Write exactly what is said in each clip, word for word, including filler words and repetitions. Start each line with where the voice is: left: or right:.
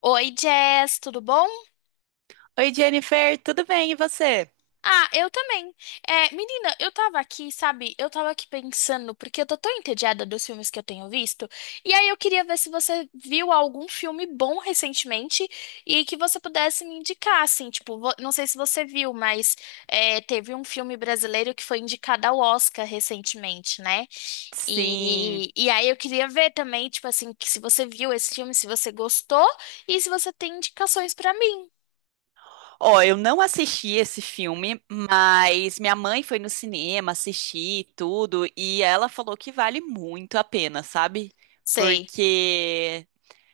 left: Oi, Jess, tudo bom?
right: Oi, Jennifer, tudo bem? E você?
left: Ah, eu também. É, menina, eu tava aqui, sabe? Eu tava aqui pensando, porque eu tô tão entediada dos filmes que eu tenho visto, e aí eu queria ver se você viu algum filme bom recentemente e que você pudesse me indicar, assim, tipo, vo- não sei se você viu, mas é, teve um filme brasileiro que foi indicado ao Oscar recentemente, né?
right: Sim.
left: E, e aí eu queria ver também, tipo assim, que se você viu esse filme, se você gostou e se você tem indicações pra mim.
right: Ó, eu não assisti esse filme, mas minha mãe foi no cinema assistir e tudo e ela falou que vale muito a pena, sabe?
left: Sei.
right: Porque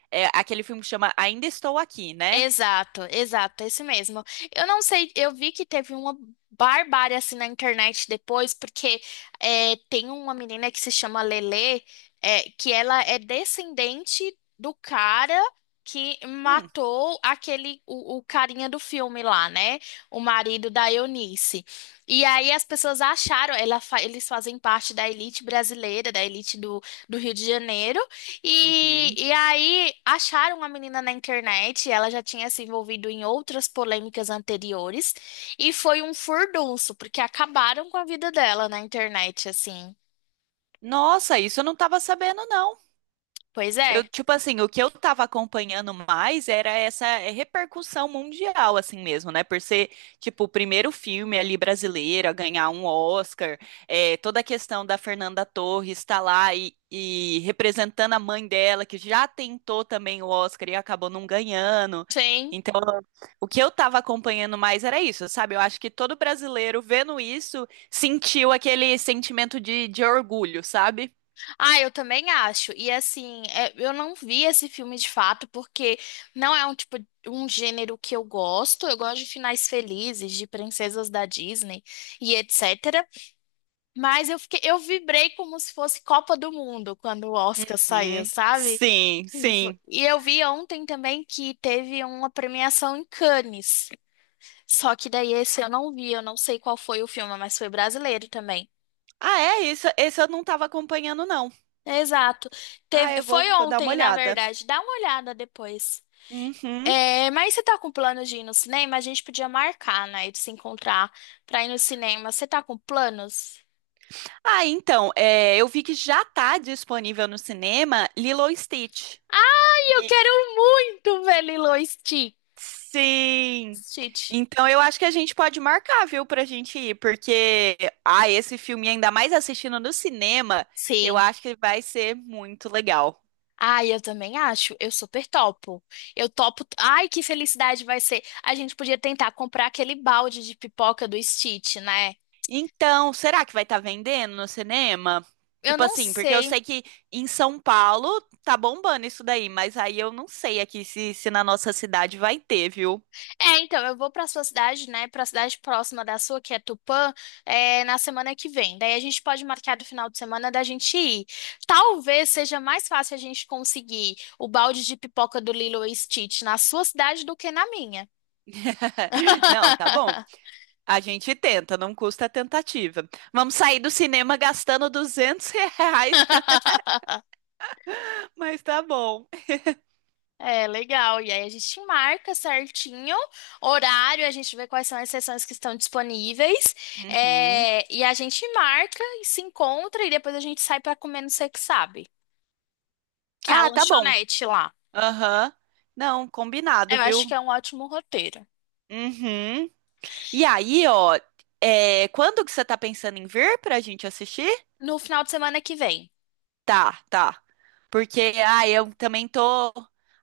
right: é, aquele filme que chama Ainda Estou Aqui, né?
left: Exato, exato, é isso mesmo. Eu não sei, eu vi que teve uma barbárie assim na internet depois, porque é, tem uma menina que se chama Lelê, é, que ela é descendente do cara que
right: Hum,
left: matou aquele, o, o carinha do filme lá, né? O marido da Eunice. E aí as pessoas acharam, ela fa- eles fazem parte da elite brasileira, da elite do, do Rio de Janeiro. E,
right: uhum.
left: e aí acharam a menina na internet, ela já tinha se envolvido em outras polêmicas anteriores, e foi um furdunço, porque acabaram com a vida dela na internet, assim.
right: Nossa, isso eu não tava sabendo, não.
left: Pois é.
right: Eu, tipo assim, o que eu tava acompanhando mais era essa é, repercussão mundial, assim mesmo, né? Por ser, tipo, o primeiro filme ali brasileiro a ganhar um Oscar, é, toda a questão da Fernanda Torres estar lá e, e representando a mãe dela, que já tentou também o Oscar e acabou não ganhando.
left: Sim.
right: Então, o que eu tava acompanhando mais era isso, sabe? Eu acho que todo brasileiro vendo isso sentiu aquele sentimento de, de orgulho, sabe?
left: Ah, eu também acho. E assim, é, eu não vi esse filme de fato, porque não é um tipo, um gênero que eu gosto. Eu gosto de finais felizes, de princesas da Disney e etcétera. Mas eu fiquei, eu vibrei como se fosse Copa do Mundo quando o Oscar saiu,
right: Uhum.
left: sabe?
right: Sim,
left: E fo-
right: sim.
left: e eu vi ontem também que teve uma premiação em Cannes. Só que daí esse eu não vi, eu não sei qual foi o filme, mas foi brasileiro também.
right: Ah, é isso. Esse eu não estava acompanhando, não.
left: Exato.
right: Ah,
left: Teve,
right: eu vou,
left: foi
right: vou dar uma
left: ontem, na
right: olhada.
left: verdade. Dá uma olhada depois.
right: Uhum.
left: É, mas você tá com plano de ir no cinema? A gente podia marcar, né, de se encontrar pra ir no cinema. Você tá com planos?
right: Ah, então, é, eu vi que já está disponível no cinema Lilo e Stitch.
left: Ai, eu
right: E-
left: quero muito ver Lilo e Stitch.
right: Sim.
left: Stitch.
right: Então eu acho que a gente pode marcar, viu, pra gente ir, porque ah, esse filme, ainda mais assistindo no cinema, eu
left: Sim.
right: acho que vai ser muito legal.
left: Ai, eu também acho. Eu super topo. Eu topo. Ai, que felicidade vai ser. A gente podia tentar comprar aquele balde de pipoca do Stitch, né?
right: Então, será que vai estar vendendo no cinema?
left: Eu
right: Tipo
left: não
right: assim, porque eu
left: sei.
right: sei que em São Paulo tá bombando isso daí, mas aí eu não sei aqui se, se na nossa cidade vai ter, viu?
left: É, então, eu vou pra sua cidade, né? Pra cidade próxima da sua, que é Tupã, é, na semana que vem. Daí a gente pode marcar do final de semana da gente ir. Talvez seja mais fácil a gente conseguir o balde de pipoca do Lilo e Stitch na sua cidade do que na minha.
right: Não, tá bom. A gente tenta, não custa a tentativa. Vamos sair do cinema gastando duzentos reais, mas tá bom.
left: É, legal. E aí a gente marca certinho horário, a gente vê quais são as sessões que estão disponíveis.
right: Uhum.
left: é, e a gente marca e se encontra e depois a gente sai pra comer no Sei Que Sabe, que é a
right: Ah, tá bom.
left: lanchonete lá.
right: Aham. Não, combinado,
left: Eu acho que
right: viu?
left: é um ótimo roteiro.
right: Uhum. E aí, ó, é, quando que você tá pensando em vir pra gente assistir?
left: No final de semana que vem.
right: Tá, tá. Porque, ah, eu também tô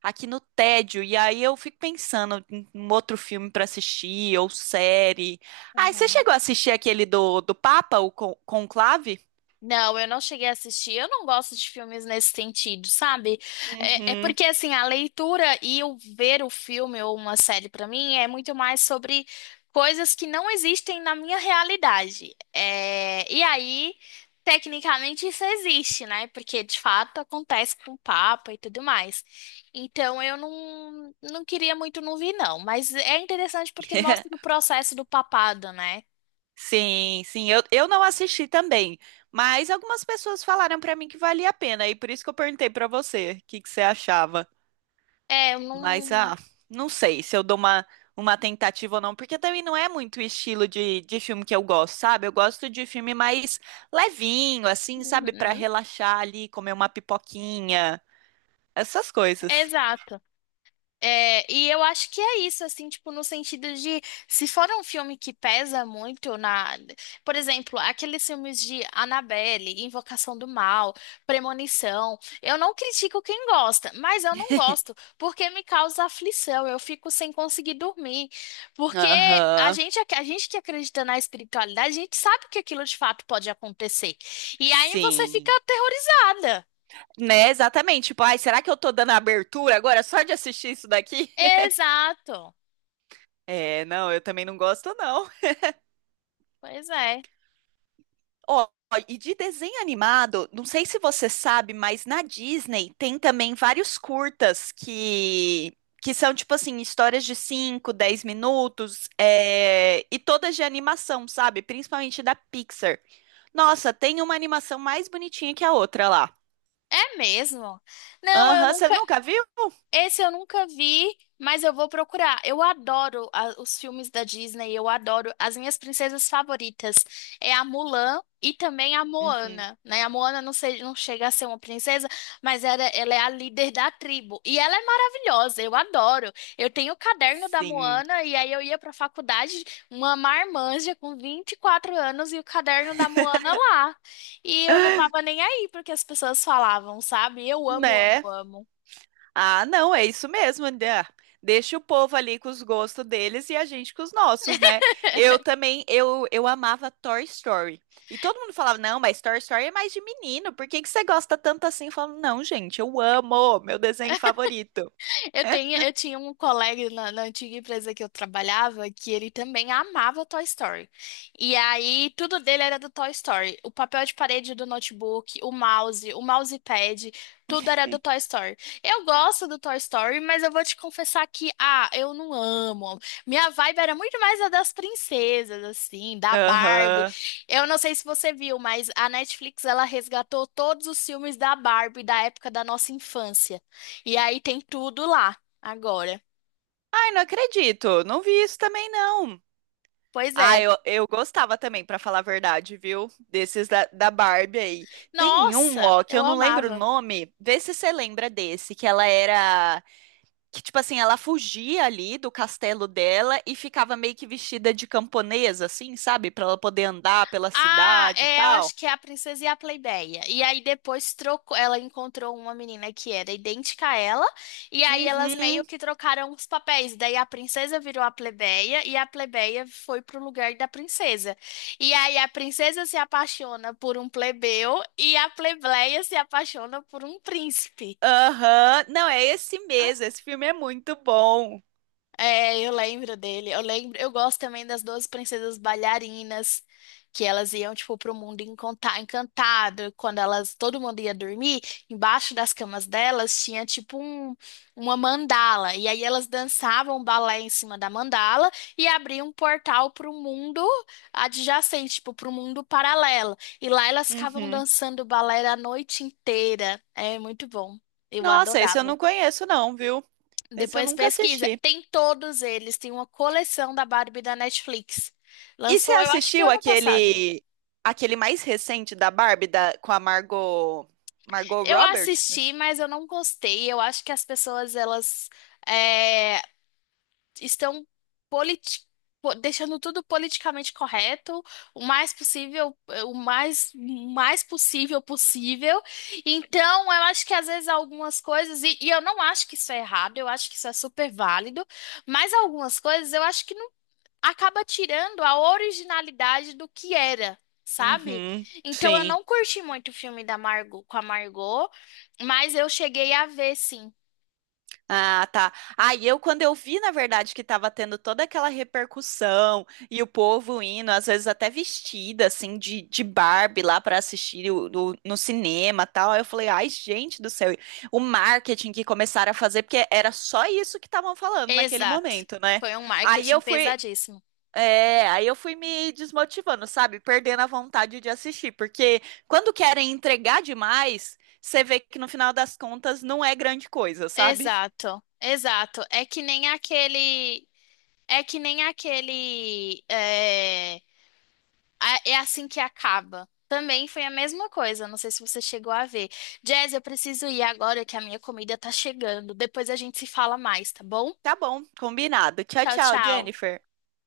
right: aqui no tédio, e aí eu fico pensando em um outro filme pra assistir, ou série. Ah, você
left: Uhum.
right: chegou a assistir aquele do, do Papa, o Con- Conclave?
left: Não, eu não cheguei a assistir. Eu não gosto de filmes nesse sentido, sabe? É, é
right: Uhum.
left: porque, assim, a leitura e o ver o filme ou uma série, pra mim, é muito mais sobre coisas que não existem na minha realidade. É, e aí, tecnicamente, isso existe, né? Porque, de fato, acontece com o Papa e tudo mais. Então, eu não, não queria muito não vir, não. Mas é interessante porque mostra o processo do papado, né?
right: Sim, sim, eu, eu não assisti também, mas algumas pessoas falaram pra mim que valia a pena, e por isso que eu perguntei pra você o que que você achava.
left: É, eu
right: Mas,
left: não.
right: ah, não sei se eu dou uma, uma tentativa ou não, porque também não é muito o estilo de, de filme que eu gosto, sabe? Eu gosto de filme mais levinho, assim, sabe? Pra
left: Uhum,
right: relaxar ali, comer uma pipoquinha, essas coisas.
left: exato. É, e eu acho que é isso, assim, tipo, no sentido de, se for um filme que pesa muito na, por exemplo, aqueles filmes de Annabelle, Invocação do Mal, Premonição, eu não critico quem gosta, mas eu não gosto, porque me causa aflição, eu fico sem conseguir dormir, porque a
right: Aham,
left: gente, ac- a gente que acredita na espiritualidade, a gente sabe que aquilo de fato pode acontecer, e aí você fica
right: sim.
left: aterrorizada.
right: Né, exatamente. Tipo, ai, será que eu tô dando abertura agora só de assistir isso daqui?
left: Exato,
right: É, não, eu também não gosto, não.
left: pois é.
right: Ó, e de desenho animado, não sei se você sabe, mas na Disney tem também vários curtas que, que são, tipo assim, histórias de cinco dez minutos, é, e todas de animação, sabe? Principalmente da Pixar. Nossa, tem uma animação mais bonitinha que a outra lá.
left: É mesmo? Não, eu
right: Aham, você
left: nunca,
right: nunca viu?
left: esse eu nunca vi, mas eu vou procurar. Eu adoro a- os filmes da Disney, eu adoro. As minhas princesas favoritas é a Mulan e também a
right: Uhum,
left: Moana, né? A Moana não, sei, não chega a ser uma princesa, mas ela, ela é a líder da tribo. E ela é maravilhosa, eu adoro. Eu tenho o caderno da
right: sim.
left: Moana e aí eu ia pra faculdade, uma marmanja com vinte e quatro anos e o caderno da Moana lá. E eu não tava nem aí porque as pessoas falavam, sabe? Eu amo, amo,
right: Né?
left: amo.
right: Ah, não, é isso mesmo, André. Deixa o povo ali com os gostos deles e a gente com os nossos, né? Eu também, eu, eu amava Toy Story. E todo mundo falava, não, mas Toy Story é mais de menino, por que que você gosta tanto assim? Eu falo, não, gente, eu amo, meu desenho favorito.
left: Eu tenho, eu tinha um colega na, na antiga empresa que eu trabalhava que ele também amava Toy Story. E aí, tudo dele era do Toy Story. O papel de parede do notebook, o mouse, o mousepad, tudo era do Toy Story. Eu gosto do Toy Story, mas eu vou te confessar que, ah, eu não amo. Minha vibe era muito mais a das princesas, assim, da Barbie.
right: Aham.
left: Eu não sei se você viu, mas a Netflix, ela resgatou todos os filmes da Barbie da época da nossa infância. E aí tem tudo lá agora.
right: Ai, não acredito, não vi isso também, não.
left: Pois
right: Ah,
left: é.
right: eu, eu gostava também, pra falar a verdade, viu? Desses da, da Barbie aí. Tem um,
left: Nossa,
right: ó, que
left: eu
right: eu não lembro o
left: amava.
right: nome, vê se você lembra desse, que ela era. Que, tipo assim, ela fugia ali do castelo dela e ficava meio que vestida de camponesa, assim, sabe? Pra ela poder andar pela
left: Ah,
right: cidade e
left: é, eu acho
right: tal.
left: que é a Princesa e a Plebeia. E aí depois trocou, ela encontrou uma menina que era idêntica a ela, e aí elas
right: Uhum,
left: meio que trocaram os papéis. Daí a princesa virou a plebeia e a plebeia foi pro lugar da princesa. E aí a princesa se apaixona por um plebeu e a plebeia se apaixona por um príncipe.
right: aham. Não, é esse mesmo. Esse filme é muito bom.
left: É, eu lembro dele. Eu lembro, eu gosto também das doze princesas bailarinas, que elas iam tipo pro mundo enconta- encantado, quando elas todo mundo ia dormir, embaixo das camas delas tinha tipo um, uma mandala, e aí elas dançavam balé em cima da mandala e abriam um portal pro mundo adjacente, tipo pro mundo paralelo. E lá elas ficavam
right: Uhum.
left: dançando balé a noite inteira. É muito bom. Eu
right: Nossa, esse eu
left: adorava.
right: não conheço, não, viu? Esse eu
left: Depois
right: nunca
left: pesquisa.
right: assisti.
left: Tem todos eles. Tem uma coleção da Barbie da Netflix.
right: E você
left: Lançou, eu acho que
right: assistiu
left: ano passado.
right: aquele aquele mais recente da Barbie da, com a Margot Margot
left: Eu
right: Robert?
left: assisti, mas eu não gostei. Eu acho que as pessoas, elas é, estão politi- po- deixando tudo politicamente correto, o mais possível, o mais, mais possível possível. Então, eu acho que às vezes algumas coisas, e, e eu não acho que isso é errado, eu acho que isso é super válido, mas algumas coisas eu acho que não acaba tirando a originalidade do que era, sabe?
right: Uhum,
left: Então eu
right: sim.
left: não curti muito o filme da Margot com a Margot, mas eu cheguei a ver sim.
right: Ah, tá. Aí eu, quando eu vi, na verdade, que tava tendo toda aquela repercussão e o povo indo, às vezes até vestida, assim, de, de Barbie lá pra assistir o- do- no cinema e tal, aí eu falei, ai, gente do céu, o marketing que começaram a fazer, porque era só isso que estavam falando naquele
left: Exato.
right: momento, né?
left: Foi um
right: Aí
left: marketing
right: eu fui.
left: pesadíssimo.
right: É, aí eu fui me desmotivando, sabe? Perdendo a vontade de assistir, porque quando querem entregar demais, você vê que no final das contas não é grande coisa, sabe?
left: Exato. Exato. É que nem aquele é que nem aquele é, a- é assim que acaba. Também foi a mesma coisa, não sei se você chegou a ver. Jazz, eu preciso ir agora que a minha comida tá chegando. Depois a gente se fala mais, tá bom?
right: Tá bom, combinado. Tchau,
left: Tchau,
right: tchau,
left: tchau.
right: Jennifer.